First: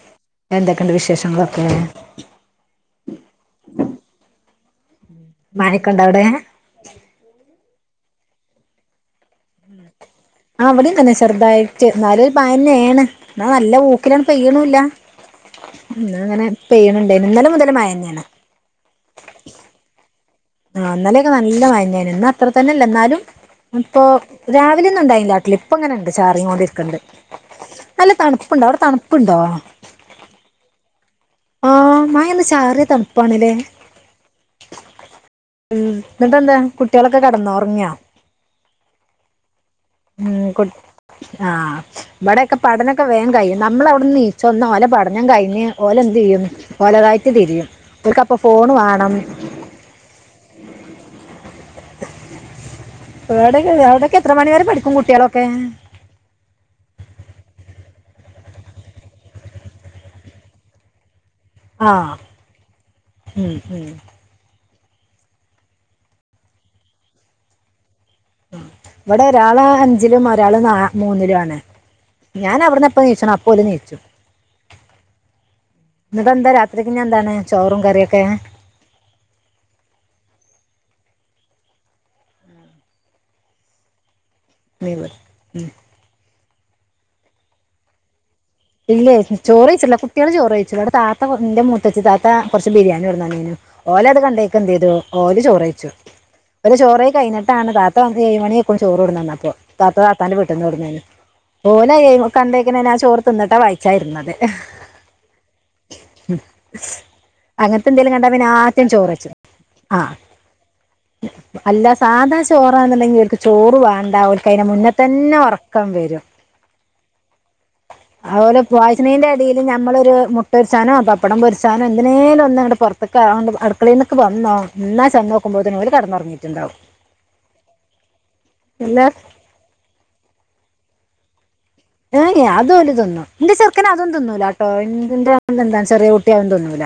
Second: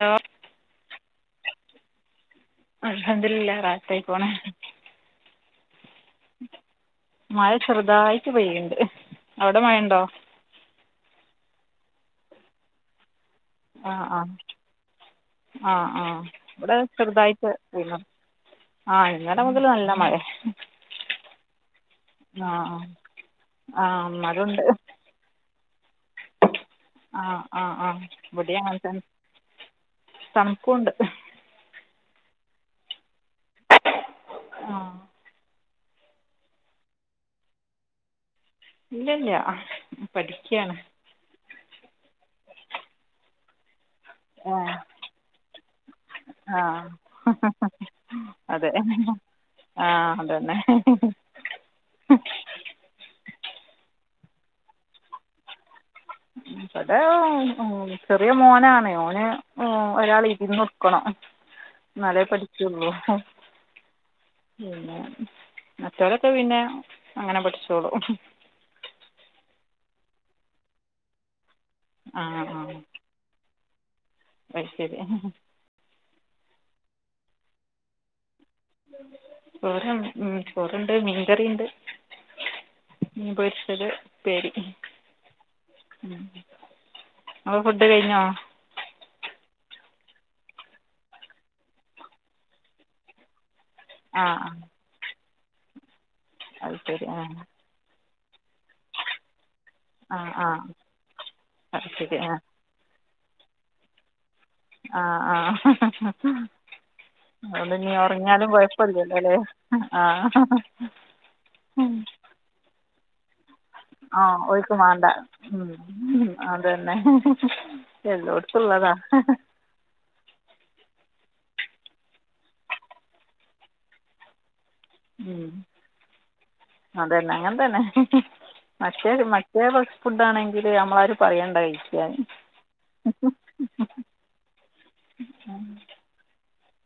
Hello എന്തൊക്കെണ്ട് വിശേഷങ്ങളൊക്കെ? അൽഹംദുലില്ലാഹ് റാഹത്തായി പോണ് മയൊക്കെണ്ടൊ അവിടെ മഴ ചെറുതായിട്ട് പെയ്യണ്ട് അവിടെ മഴണ്ടോ? ആഹ് ഇവിടെയും തന്നെ ചെർതായിട്ട് ന്നാല് ഒരു മഴന്നേണ് ന്നാ നല്ല ആ ആ ഊക്കിലങ്ങ് പെയ്യ്ണൂല്ല ആ ആ ഇന്നലെ അങ്ങനെ ഇവിടെ പെയ്യ്ണുണ്ടായിന്നു ഇന്നലെ മുതല് മയന്നാണ് ആഹ് ഇന്നലെ മുതല് നല്ല മഴേ ആഹ് ഇന്നലൊക്കെ നല്ല മഴന്നേണ് ഇന്ന് അത്ര തന്നെല്ല ആ എന്നാലും ആ അപ്പൊ മഴയുണ്ട് രാവിലെ ഒന്നുണ്ടായിന്നില്ല ട്ടിലിം ഇപ്പ ഇങ്ങനെണ്ട് ചാറീങ്കോണ്ട് ഇരിക്ക്‌ണിണ്ട് ആഹ് ആഹ് ആഹ് ഇവിടേം അങ്ങനെ തന്നെ തണുപ്പുണ്ടോ തണ്ക്കൂണ്ട് ആഹ് മയ ഒന്ന് ചാറിയ തണുപ്പാണ് ല്ലേ ആ ഉം ഇന്നിട്ടന്താ കുട്ട്യാളൊക്കെ കടന്നോ ഉറങ്ങ്യോ ഇല്ല ഇല്ല പഠിയ്ക്കാണ് ആഹ് ഇബടെയൊക്കെ പഠനൊക്കെ വേൻ കയ്യും നമ്മളെ ആ നീച്ചൊന്ന് ഓല പടനം കഴിഞ് ഓല എന്ത് ചെയ്യും ആ ഓലതായിട്ട് തിരിയും ഓൽക്കപ്പൊ ഫോണ് വേണം ആഹ് അതന്നെ വേടൊക്കെ അവിടൊക്കെ എത്ര മണിവരെ പഠിക്കും കുട്ട്യാളൊക്കെ ബടെ ചെറിയ മോനാണ് ഓന് ഉം ഒരാള് ഇരുന്നൊടുക്കണം ആ ന്നാലെ പഠിച്ചൊള്ളൂ ഉം, ഉം. പിന്നെ മറ്റോരൊക്കെ പിന്നെ അങ്ങനെ പഠിച്ചോളൂ ഇവിടെ ഒരാള് അഞ്ചിലും ഒരാള് ന മൂന്നിലുംആണ് ആ ഞാനവർന്ന് പ്പ നീച്ചണം അപ്പോല് നീച്ചു അയ്ശെരി ന്ന്ട്ട് എന്താ രാത്രിക്ക് ഞ്ഞി എന്താണ് ചോറും കറിയൊക്കെ ഓരം ഉം ചോറുണ്ട് മീൻകറിയുണ്ട് മീൻ പൊരിച്ചത് ഇപ്പേരി വേവ് ഉം ഉം അപ്പ ഫുഡ്ഡ് കഴിഞ്ഞോ ഇല്ലേ ചോറൈച്ചിട്ടില്ല കുട്ട്യാള് ചോറ് വൈച്ച്ണ് ഇവിടെ താത്ത ന്റെ മൂത്തച്ചി താത്ത കുറച്ച് ബിരിയാണി കൊടുന്ന ന്നീന്നു ഓലത് ആ ആ കണ്ടേക്ക്‌ എന്ത് ചെയ്തു ഓല് ചോറയ്ച്ചു അത് ഓലെ ശരി ചോറയി ആ കഴിഞ്ഞിട്ടാണ് ത ത്ത ഏഴ് മണി ആയിക്കുണു ചോറ് കൊടുന്ന് തന്നപ്പോ താത്ത ആ താത്താന്റെ ആ വീട്ടന്ന് കൊടുന്നേണ് അത് ഓലയ് ശരി ആ കണ്ടേ ക്കെങ്ങനെന്നാ ചോർ തിന്നിട്ട വായിച്ചായിരുന്നത് ആഹ് ആഹ് അങ്ങനത്തെ അതോണ്ടിഞ്ഞി എന്തെങ്കിലും കണ്ടാ പിന്നെ ഉറങ്ങ്യാലും ആദ്യം ചോറ് കൊഴപ്പല്ലല്ലോ വെച്ചു ല്ലെ ആ ആഹ് അല്ല സാധാ ചോറാന്നുണ്ടെങ്കി ഓൽക്ക് ചോറു വാ ആ വാണ്ടാ ഓൽക്ക് അയ്ന്റെ മുന്ന തന്നെ ഉറക്കം വരും അതന്നെ എല്ലോടുത്തുള്ളതാ നമ്മളൊര് മുട്ടര്ച്ചാനോ പപ്പടം പൊര്ച്ചാനോ എന്തനെലൊന്ന് ങ്ങണ്ട് പൊർത്ക്ക് അഓണ്ട് അടുക്കളീനോക്കെവന്നോ ഉം അതന്നെ അങ്ങൻതന്നെ എല്ലാ മറ്റേ രു മ ദേ പോൽത്തെ ഫുഡ് ആണെങ്കിൽ നമ്മളാര് പറയേണ്ടായി ഏഏ അത് ഓല് തിന്നും ന്റെ ചെറുക്കന് അതും തിന്നൂല ട്ടോന്റെന്ത എന്താ ചെറിയ കുട്ടിയ ആതും തിന്നൂല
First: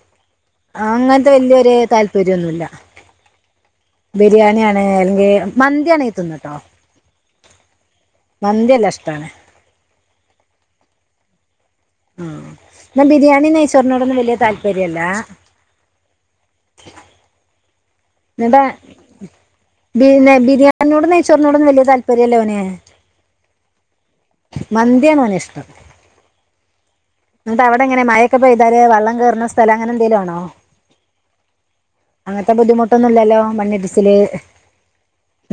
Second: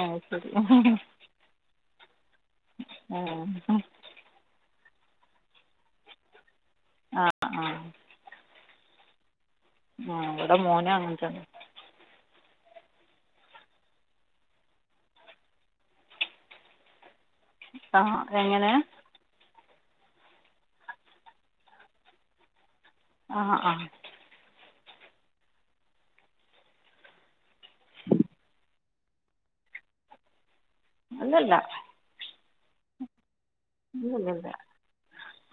ആഹ് ശരി ഹ് ഹ് ഹാ. ല്യരു താല്പര്യൊന്നുല്ല. ആഹ് ഹാ ബിരിയാണിയാണ് അല്ലെങ്കി മന്തി ആണെങ്കി തിന്നുട്ടോ. അ ആഹ് ന്തില്ലഷ്ട്ടാണ്. ആഹ് വടെ മോന് അങ്ങൻതന്നെ. ന്നാ ബിരിയാണി നൈചോറിനോടൊന്നും വല്യ താല്പര്യല്ല. ആ എ എങ്ങനെ ബി ന്നെ ബിരിയാണിനോടും നെയ്ച്ചോറിനോടും വല്യയ താല്പര്യല്ല ഓന്. അ ആഹ് മന്തിയാണ് ഓന് ഇഷ്ട്ടം. അവിടെ എങ്ങനെ മഴക്കെ പോയ്താല് വള്ളം കേറ്ണ സ്ഥലംങ്ങനെ എന്തേലും ആണോ? ഇല്ലല്ല. ൻത്തെ ബുദ്ധിമുട്ടൊന്നുല്ലല്ലോ മണ്ണിടി ഒന്നുല്ല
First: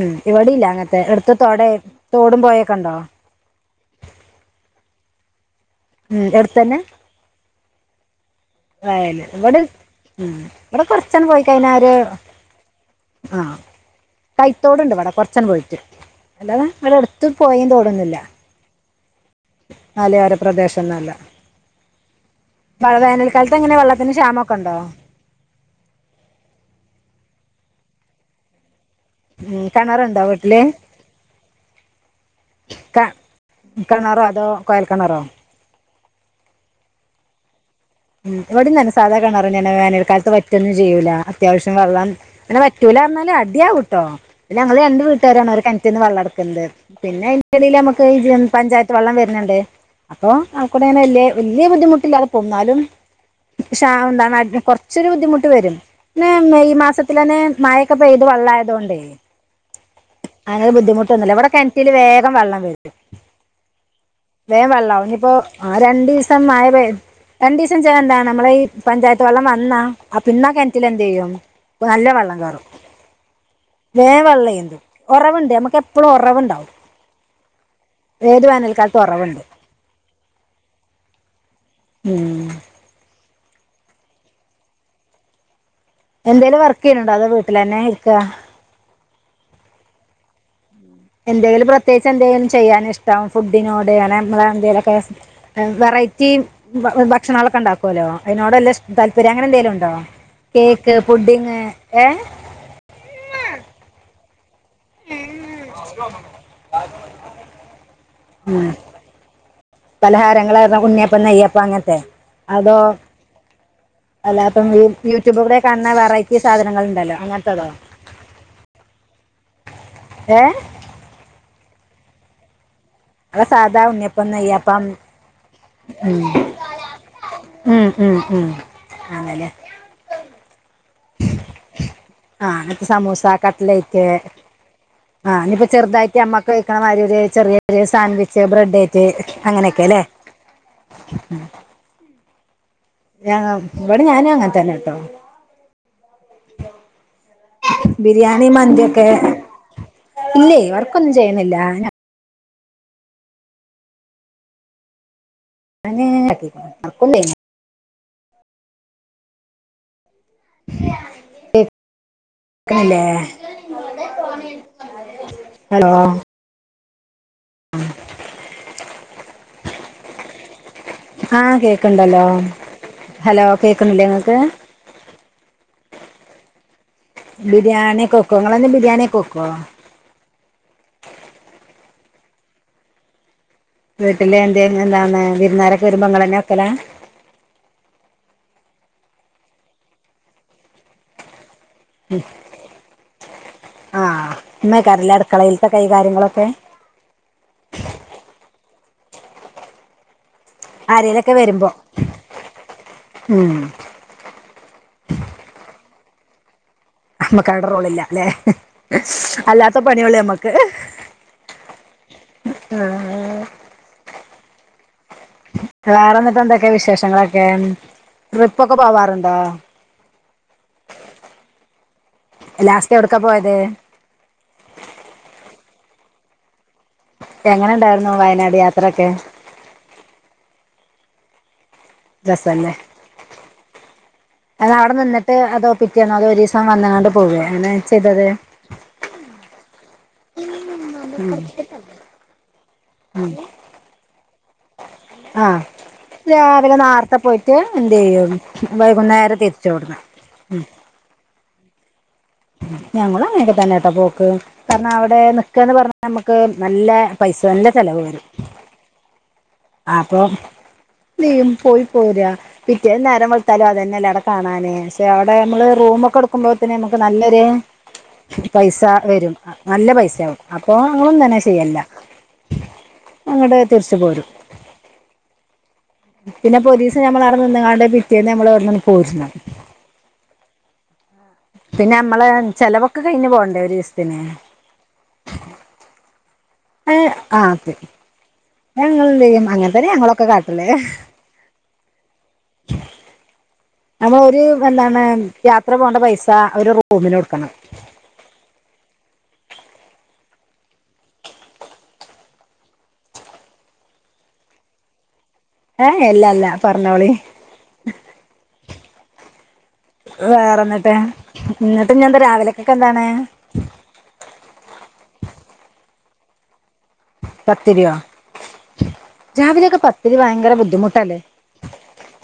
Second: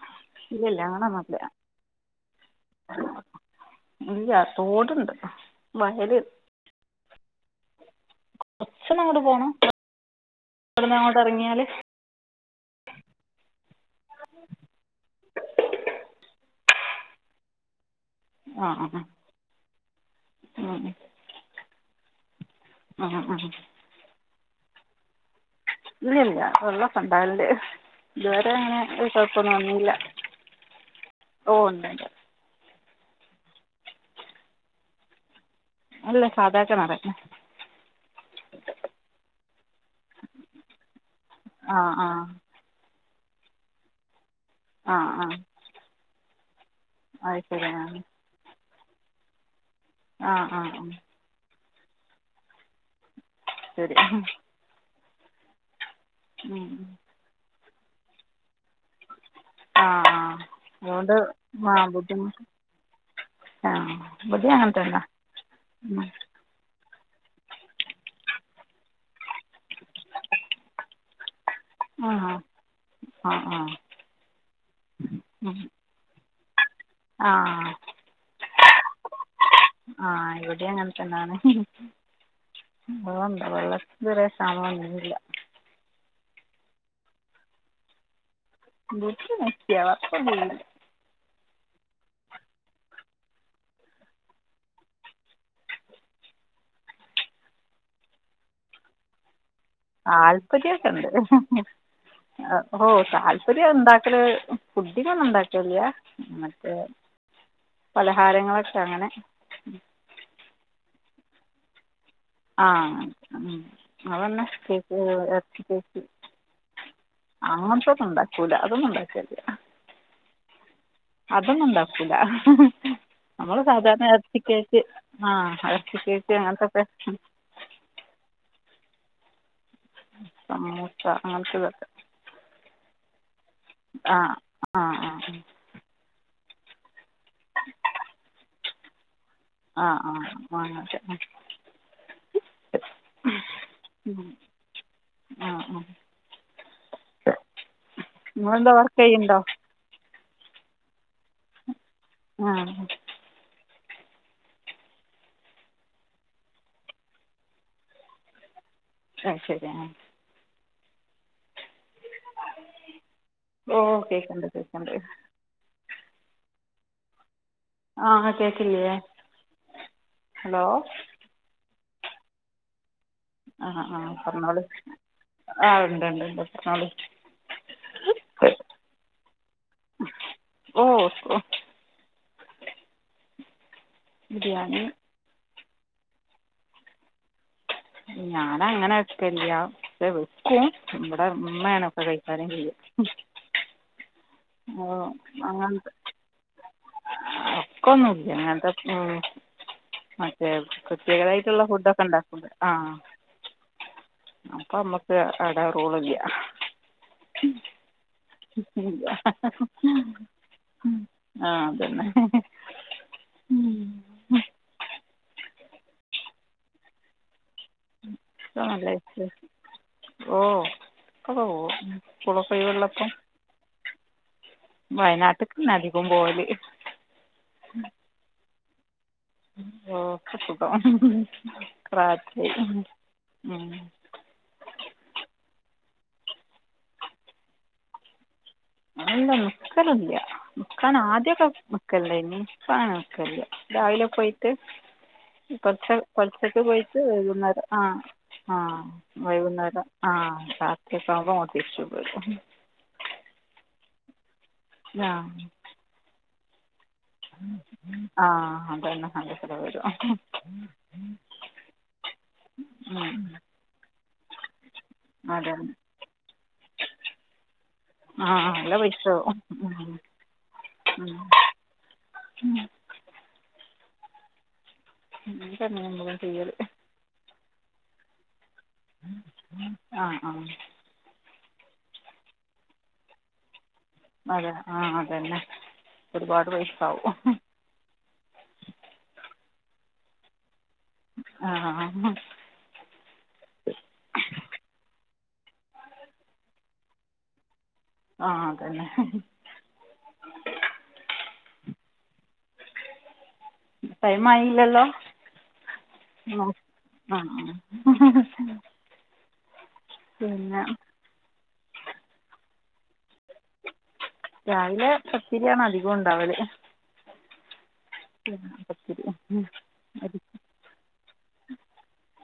ഉം ഇവടീല്ല അങ്ങൻത്തെ എടുത് തൊടേ തോടും പോഴേക്കെണ്ടോ ഇല്ല ത്തോട്ണ്ട്. എട്തന്നെ? കുറച്ചൊന്നങ്ങോട്ട് അല്ല പോകണം ഇവടെ ഉം ഇവിടെ ഇവിടുന്ന് അങ്ങോട്ട് കൊറച്ചാണ്ട് പോയി ഇറങ്ങിയാൽ കയഞ്ഞാര് ആഹ് ത്തോട്ണ്ട് ഇബടെ കുറച്ചണ്ട് പോയിട്ട് അല്ലാതെ ഇവടെ അടുത്ത് പോയിം തോടൊന്നുല്ല. ആഹ് ആഹ് മലയോര പ്രദേശന്നുംല്ല. ആ ആ വേനൽക്കാലത്ത് എങ്ങനെ വെള്ളത്തിന് ക്ഷമൊക്കെ ഇണ്ടോ? ഇല്ല വെള്ളൊെക്കെ ഇണ്ടാവല്ണ്ട് ഇതുവരെ അങ്ങനെ. ത് കൊഴപ്പൊന്നും ഉം വന്നില്ല കിണറുണ്ടോ വീട്ടില് ഓ ഇണ്ട്. ക കെണാറോ അതോ കോയൽ കെണറോ. അല്ല സാധാ കെണറ്. വടിം തന്നെ സാധാ കെണറനെണ്‌ വേനൽക്കാലത്ത് വറ്റൊന്നും ചെയ്യൂല അത്യാവശ്യം ആ ആ വെള്ളം പിന്നെ വറ്റൂല ർഞാല് അടിയാവുട്ടോ. ങ്ങങ്ങള് ആ രണ്ട് ആ വീട്ടുകാരാണ് ഒരു കെൺറ്റിന്ന് വള്ളംട്ക്ക്ണത് പിന്നെ അത് അയ്ന്റെ ശരി എടേല് നമുക്ക് ജ് പഞ്ചായ വെള്ളം വര്ന്ണ്ട് ആ അപ്പൊ ആ ആ അവക്കൂടെ ഇങ്ങനെ വ വല്യ ബുദ്ധിമുട്ടില്ലാതെ പോവും ന്നാലും. ശരി ഷാമം എന്താ കുറച്ചൊരു ബുദ്ധിമുട്ട് വരും പിന്നെ മെയ് മാസ ത്തിലന്നെ മഴക്കെ പെയ്ത് വെള്ളായതോണ്ടേ. ആ ആ അങ്ങനെ ബുദ്ധിമുട്ട് അതുകൊണ്ട് ഒന്നുല്ല ഇവിടെ ആ കെണറ്റില് വേഗം ബുദ്ധിമുട്ട് വള്ളം വരും. ആ ഇവിടെയും അങ്ങനെ തന്നെ വള്ളാവും ഇനിപ്പോ ആഹ് രണ്ടിസം ആഹ് രണ്ടിസ് ച്ചാ എന്താണ് നമ്മളെ ഈ പഞ്ചായത്ത് വെള്ളം വന്നാ അ പിന്നെ ആഹ് കെൻറ്റിലെ എന്തെയ്യും. നല്ല ആ ആ വെള്ളം കേറും ആ വെള്ളം എന്തു ഒറവ്ണ്ട് നമ്മക്ക് എപ ഉറവ്ണ്ടാവും. ആഹ് ഉറവുണ്ട് ആഹ് ഇവിടെ അങ്ങൻത്തന്നെണ്. ഉം. [unintelligible] വെള്ളത്തിന് ത് വരെ ക്ഷാമം ഒന്നും ഇല്ല. എന്തേലും വർക്ക് ചെയ്ണ്‌ണ്ടോ അതോ വീട്ടിലന്നെ ഇരിക്ക. [unintelligible] വർക്കൊന്നു ചെയ്ല്ല എന്തെങ്കിലും പ്രത്യേകച്ച് എന്തെലും ചെയ്യാന ഇഷ്ട്ടാണോ ഫുഡിനോ അങ്ങനെ എന്തെലൊക്കെ. വെറൈറ്റി ഭക്ഷണങ്ങളൊക്കെ ഉണ്ടാക്കുവല്ലോ അതിനോട് വല്ല താല്പര്യം അങ്ങനെ എന്തെങ്കലും ഇണ്ടോ? താൽപ്പര്യമൊക്കെ കേക്ക് ഉണ്ട് പുഡ്ഡിംഗ് ഏ? ഓ താല്പര്യം ഉണ്ടാക്കല് പുഡിങ്ങൊന്നും ഉണ്ടാക്കെല്ല മറ്റേ ഉം. പലഹാരങ്ങളൊക്കെ അങ്ങനെ പലഹാരങ്ങൾ [unintelligible] ഉണ്ണിയപ്പം നയ്യപ്പം അങ്ങൻത്തെ? ആഹ് അല്ല അതന്നെ ഇപ്പം ഈ യൂട്യൂബിൽ കേക്ക് കൂടെ കാണുന്ന [unintelligible] വെറൈറ്റി സാധനങ്ങൾ ഉണ്ടല്ലോ അങ്ങനത്തതോ അങ്ങനത്തെ ഒന്നും ഇണ്ടാക്കൂല അതൊന്നും ഇണ്ടാക്കല്ല. ഏ അതൊന്നും ഉണ്ടാക്കൂല. അത് നമ്മള് സാധാ സാധാരണ ഉണ്ണിയപ്പം എറ്ച്ചി കേക്ക് നെയ്യപ്പം ആഹ് എറ്ച്ചി കേക്ക് അങ്ങനത്തെക്കെ ഉം ഉം ഉം ആണല്ലോ സമൂസ അങ്ങന് ത്തത്. ആഹ് ഇപ്പ സമൂസ കട്ലൈറ്റ് ആ ആ ഉം. ആഹ് ഇനിയിപ്പ ചെറുതായിട്ട് നമ്മക്ക് കഴിക്കണ മാ ചെറിയ ചെറിയെ സാൻവിച്ച് ബ്രെഡേറ്റ് അങ്ങനെയൊക്കെ ആ അല്ലേ? [unintelligible] ഞ ഇവടെ ഞാനും അങ്ങനെത്തന്നെ ട്ടോ. ആഹ് ആഹ്. ബിരിയാണി മന്തിയൊക്കെ ഇല്ലേ വർക്കൊന്നും ചെയ്യുന്നില്ല. ആഹ്. [unintelligible] അത് ശരി ആഹ്. [unintelligible] ചെയ്യണില്ലേ ഓ കേക്ക്ണ്ട് കേക്ക്ണ്ട്. ഹലോ? ആഹ് കേക്കില്ലേ ഹലോ? ആഹ് കേക്ക്ണ്ടല്ലോ ഹലോ കേക്ക്ണില്ലേ ഇങ്ങക്ക്? ആഹ് ഉണ്ട് ഉണ്ട്ണ്ട്ണ്ട് പറഞ്ഞോളി ബിരിയാണി ഒക്കെ വെക്കോ നിങ്ങളന്നും ബിരിയാണി വെക്കോ? ഓ ഒ. വീട്ടിലെ [unintelligible] വിരുന്നാരക്കെ വരുമ്പ ഇങ്ങളെന്നെ വേക്കല? ഞാന അങ്ങനെ വെക്കല്ല വെക്കും ഇവിടെ ഉമ്മയാണ്. [unintelligible] ആഹ് ഉമ്മ ക്കാരല്ലേ അടുക്കളയിൽത്തെ കൈകാര്യങ്ങളൊക്കെ? ഒക്ക ഒന്നുല്ല ഇങ്ങന് ത്തെ ഉം. ആരേലൊക്കെ പ്രത്യേകതായിട്ടുള്ള വരുമ്പോ ഫുഡ് ഒക്കെ ഉണ്ടാക്കുമ്പേആഹ്. ഉം അപ്പ ഞമ്മക്ക് അവിടെ റോളില്ല. നമ്മക്ക് അവിടെ റോളില്ല അല്ലേ ഇല്ല അല്ലാത്ത പണികള് ഞമ്മക്ക്. ആഹ് അതന്നെ. [unintelligible] വേറെ എന്നിട്ട് എന്തൊക്കെയ വിശേഷങ്ങളൊക്കെ ട്രിപ്പ് ഒക്കെ നല്ല പോവാറുണ്ടോ? വിശേഷം ഓ ട്രിപ്പൊക്കെ പോകും സ്കൂളൊക്കെ ലാസ്റ്റ് ഒഴിവുള്ളപ്പം. എവിട്ക്കാ പോയത് വയനാട്ട്ക്ക് അധികം പോവല്. എങ്ങനെ ഉണ്ടായിരുന്നു വയനാട് യാത്രൊക്കെ? ഓക്ക സുഖം രസല്ലേ റാഹത്തേനി ഉം അവിടെ നിന്നിട്ട് അതോ പിറ്റിന്നോ അതോ ഒരീസം വന്നങ്ങണ്ട് പോവ എങ്ങനെ ചെയ്തത്? അല്ല നിക്കലില്ല നിക്കാന് ആദ്യൊക്കെ നിക്കലിണ്ടായിനി ഇപ്പ അങ്ങനെ ഉം നിക്കലില്ല. രാവിലെ പോയിട്ട് ആഹ് പുലർച്ച പുലർച്ചയ്ക്ക് രാവിലെ പോയിട്ട് നാർത്തെ പോയിട്ട് വൈകുന്നേരം ആഹ് എന്തെയ്യും ആഹ് വൈകുന്നേരം തിരിച്ചോട്ന്ന് ആഹ് [unintelligible] ഞങ്ങളും അങ്ങനെയൊക്കെ തന്നൊട്ടാ പോക്ക് കാരണം ആ അവിടെ നിക്കാന്ന് പറഞ്ഞ നമുക്ക് നല്ല പൈസ നല്ല ചെലവ് വരും ആ അത് ന്നെ നല്ല ചെലവ് വരും [inaudible] നീയും പോയി പോരാ പിറ്റേന്ന് നേരം വെള്ത്താല് അതേന്നെയല്ല അവിടെ കാണാന് പക്ഷെ അവിടെ മ്മള് അതന്നെ റൂമൊക്കെ എടുക്ക നക്കുമ്പോത്തിന് നമുക്ക് നല്ലൊരു ആ നല്ല പൈസ വരും ആവും നല്ല പൈസയാകും അപ്പൊ ഞങ്ങളും തന്നെ ചെയ്യല്ല അങ്ങട്തിരിച്ച പോരും [inaudible] പിന്നെപൊരീസം നമ്മൾ അവിടെ നിന്നാണ്ട് പിറ്റേന്ന് നമ്മള് ട്ന്ന് പോര്ണം ആ ആ പിന്നെ നമ്മള് ചെലവൊക്കെ കഴഞ് പോണ്ടേ ഒരീസം അതെ ആ അതന്നെ ഒരുപാട് പൈ ഏ ആ ക്കെ ഞങ്ങളുടെയും അങ്ങന് ത്തന്നെ ഞങ്ങളൊക്കെ കാട്ടല് ആഹ നമ്മൾ ഒരു എന്താണ് യാത്ര പോകേണ്ട പൈസ ഒരു റൂമിന കൊടുക്കണം ആഹ അതന്നെ ടൈമായിയില്ലല്ലോ ഏ അല്ലല്ല പറഞ്ഞോളി. മഹ്ഹ വേറെ എന്നിട്ട് എന്നിട്ട് ഞ എന്താ രാവിലെയക്കൊക്കെ എന്താണ് രാവിലെ പത്തിരിയാണ് അതികോം ഉണ്ടാവല് പത്തിരിയോ പത്തിരി രാവിലൊക്കെ പത്തിരി ഭയങ്കര ബുദ്ധിമുട്ടല്ലേ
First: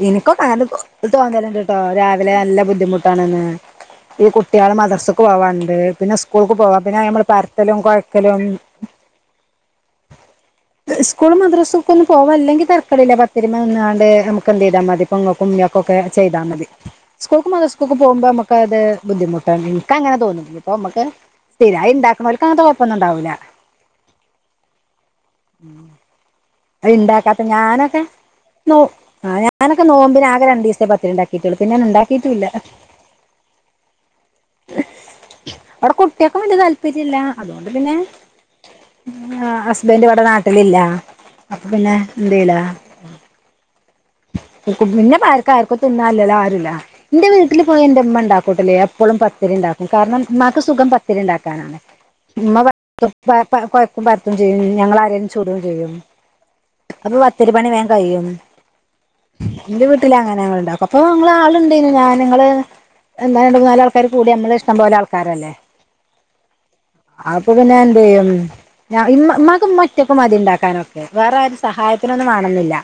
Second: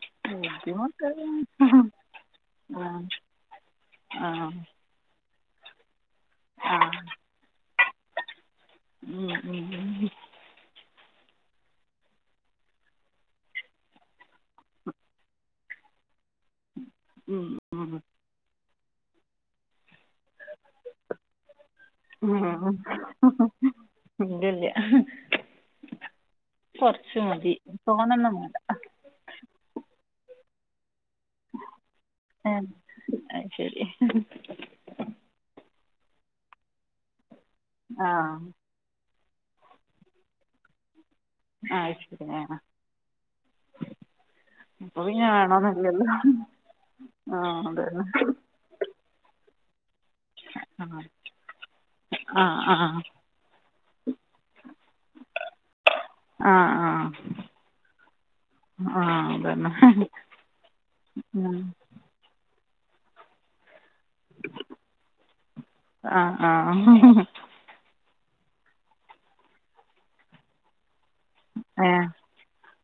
ഇൻക്കൊക്കെ അങ്ങനെ ബുദ്ധിമുട്ട് തോന്നലണ്ട് രാവിലെ നല്ല ആ ബുദ്ധിമുട്ടാണ്ന്ന് ആ ഈ കുട്ട്യാൾ മദ്രസക്ക് പോവാണ്ട് പിന്നെ സ്കു സ്കൂൾക്ക് ആ പോവാം പിന്നെ നമ്മൾ പരത്തലും കൊഴയ്ക്കലും ഉം -ഉം- ഉ സ്കൂളും മദ്രാസക്കെ ഒന്ന പോവാനിലെ ങ്കിൽ തിരക്കളില്ല പത്തിരുമ നിന്നാണ്ട് നമുക്ക് എന്ത് ചെയ്താൽ മതി നമുമക്കൊക്കെ ചെയ്താ മതി സ്കൂൾക്കും മദ്രസ്ക്കും പോകുമ്പോ ത് ബുദ്ധിമുട്ട് എനക്ക് അങ്ങനെ തോന്നുന്നു ഇപ്പൊ നമുക്ക് സ്ഥിരമായി ഓൽക്കങ്ങൻത്ത കുഴപ്പൊന്നും ഉണ്ടാവൂില്ല ഇല്ല -ഇല്ല [inaudible] ഉണ്ടാക്കാപ്പ ഞാനൊക്കെ തോനെയൊന്നും വേണ്ട നോ ഞാനൊക്കെ നോമ്പിന് ആകെ രണ്ടീസേ പത്തരി ണ്ടാ ഈ തുളപ്പ ഞാൻ ഉണ്ടാക്കിട്ടില്ല ഏ അത് ശരി ഔടെ കുട്ട്യാക്കും വലിയ താല്പര്യ ഇല്ല അതുകൊണ്ട് പിന്നെ ആ ഹസ്ബൻറ് ഇവിടെ നാട്ടിലില്ല അപ്പൊ ആ പിന്നെ ശരി ആ എന്തല അപ്പോൾ പിന്നെ ഇപ്പാർക്ക ആർക്കും വേണമെന്നില്ലല്ലോ തിന്നല്ലല്ലോ ആരുല്ല ന്റെ ആ വീട്ടില് പോയാ അതന്നെ എൻന്റെമ്മ ഉണ്ടാക്കും കൂട്ടല്ലേ എപ്പോഴും പത്തിരി ഉണ്ടാക്കും കാരണം ഉമാക്ക് സുഖം പത്തിരി ഉണ്ടാക്കാനാണ് ആ ആ ഉമ്മ ആ [unintelligible] കൊഴക്കും പരത്തും ചെയ്യും ഞങ്ങ ആരേങ്കിലും ചൂടയും ചെയ്യും ആ അപ്പൊ പത്തിര പണി വേഗം കഴിയും ആഹ ന്റെ വീട്ടില അങ്ങനെ ഞങ്ങളുണ്ടാക്കും അപ്പൊ ഞങ്ങൾ ആളുണ്ടേനി ഞാൻ നങ്ങള് രണ്ടുമുന്നാൽ കൂടി നമ്മള് ഇഷ്ടം പോലെ ആൾക്കാരല്ലേ ആ ആ ഇപ്പ പിന്നെ എന്തു ചെയ്യു ഇമ്മാക് മറ്റക്കെ മതി ഉണ്ടാക്കാനൊക്കെ വേറെ ആരു ഏ സഹായത്തിനൊന്നും വേണംന്നില്ല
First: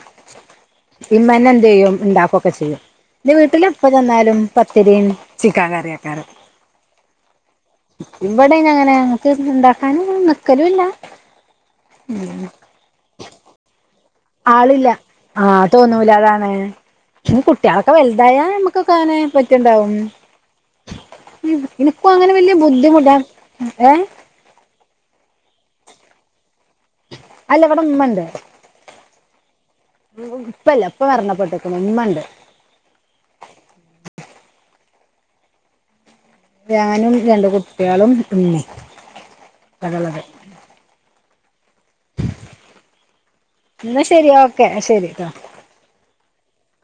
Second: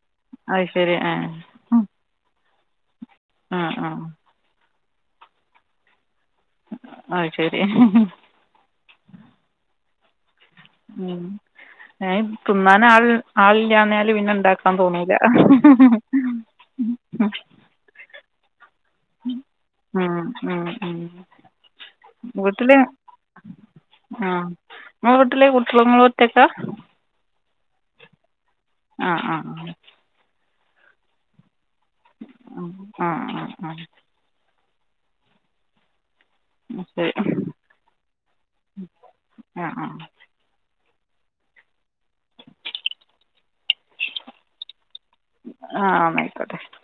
അത് ശരി ഏ മ്മന്നെ എന്ത് ചെയ്യും ഉണ്ടാക്കുകൊക്കെ ചെയ്യും എന്റെ ആ വീട്ടില ആ എപ്പ ചെന്നാലും പത്തിരിയും ചിക്കൻ കറിയാക്കാരം ആത് ശരി ഇവിടെന അങ്ങനെ അങ്ങക്ക് ഉണ്ടാക്കാനൻ ഉം ആഹ് തിന്നാൻ ആൾ ആളില്ലാന്നേ ല് പിന്നെണ്ടാക്കാൻ ആളില്ല പോണൂല്ല അഹ് ആഹ് ഹ് ഹ് ഹ് ട്ട്യായാളൊക്കെ വലുതായ നമ്മുക്ക് അങ്ങനെ പറ്റ്ണ്ടാവും ഇനിക് അങ്ങനെ വല്യ ബുദ്ധിമുട്ടാ [unintelligible] ഏഹ് ആഹ് ങ്ങളെ വീട്ടില് കുട്ട്യാളും ഇങ്ങളും ഒറ്റക്കാ അല്ല ഇവട ഉമ്മണ്ട് ആ ആ ഉം ഉ ഉപ്പില്ല ഉപ്പ മരണപ്പോട്ടേക്കണ് ഉമ്മണ്ട് ആഹ് ആഹ് ആഹ് ശരി ഞാനും രണ്ട് കുട്ടികളും ഉമ്മീം ആ ആ ആണുള്ളത് എന്നാ ശരി ഓക്കെ ശരി ആഹ് ആഹ് എന്നാ ആയിക്കോട്ടെ ശരി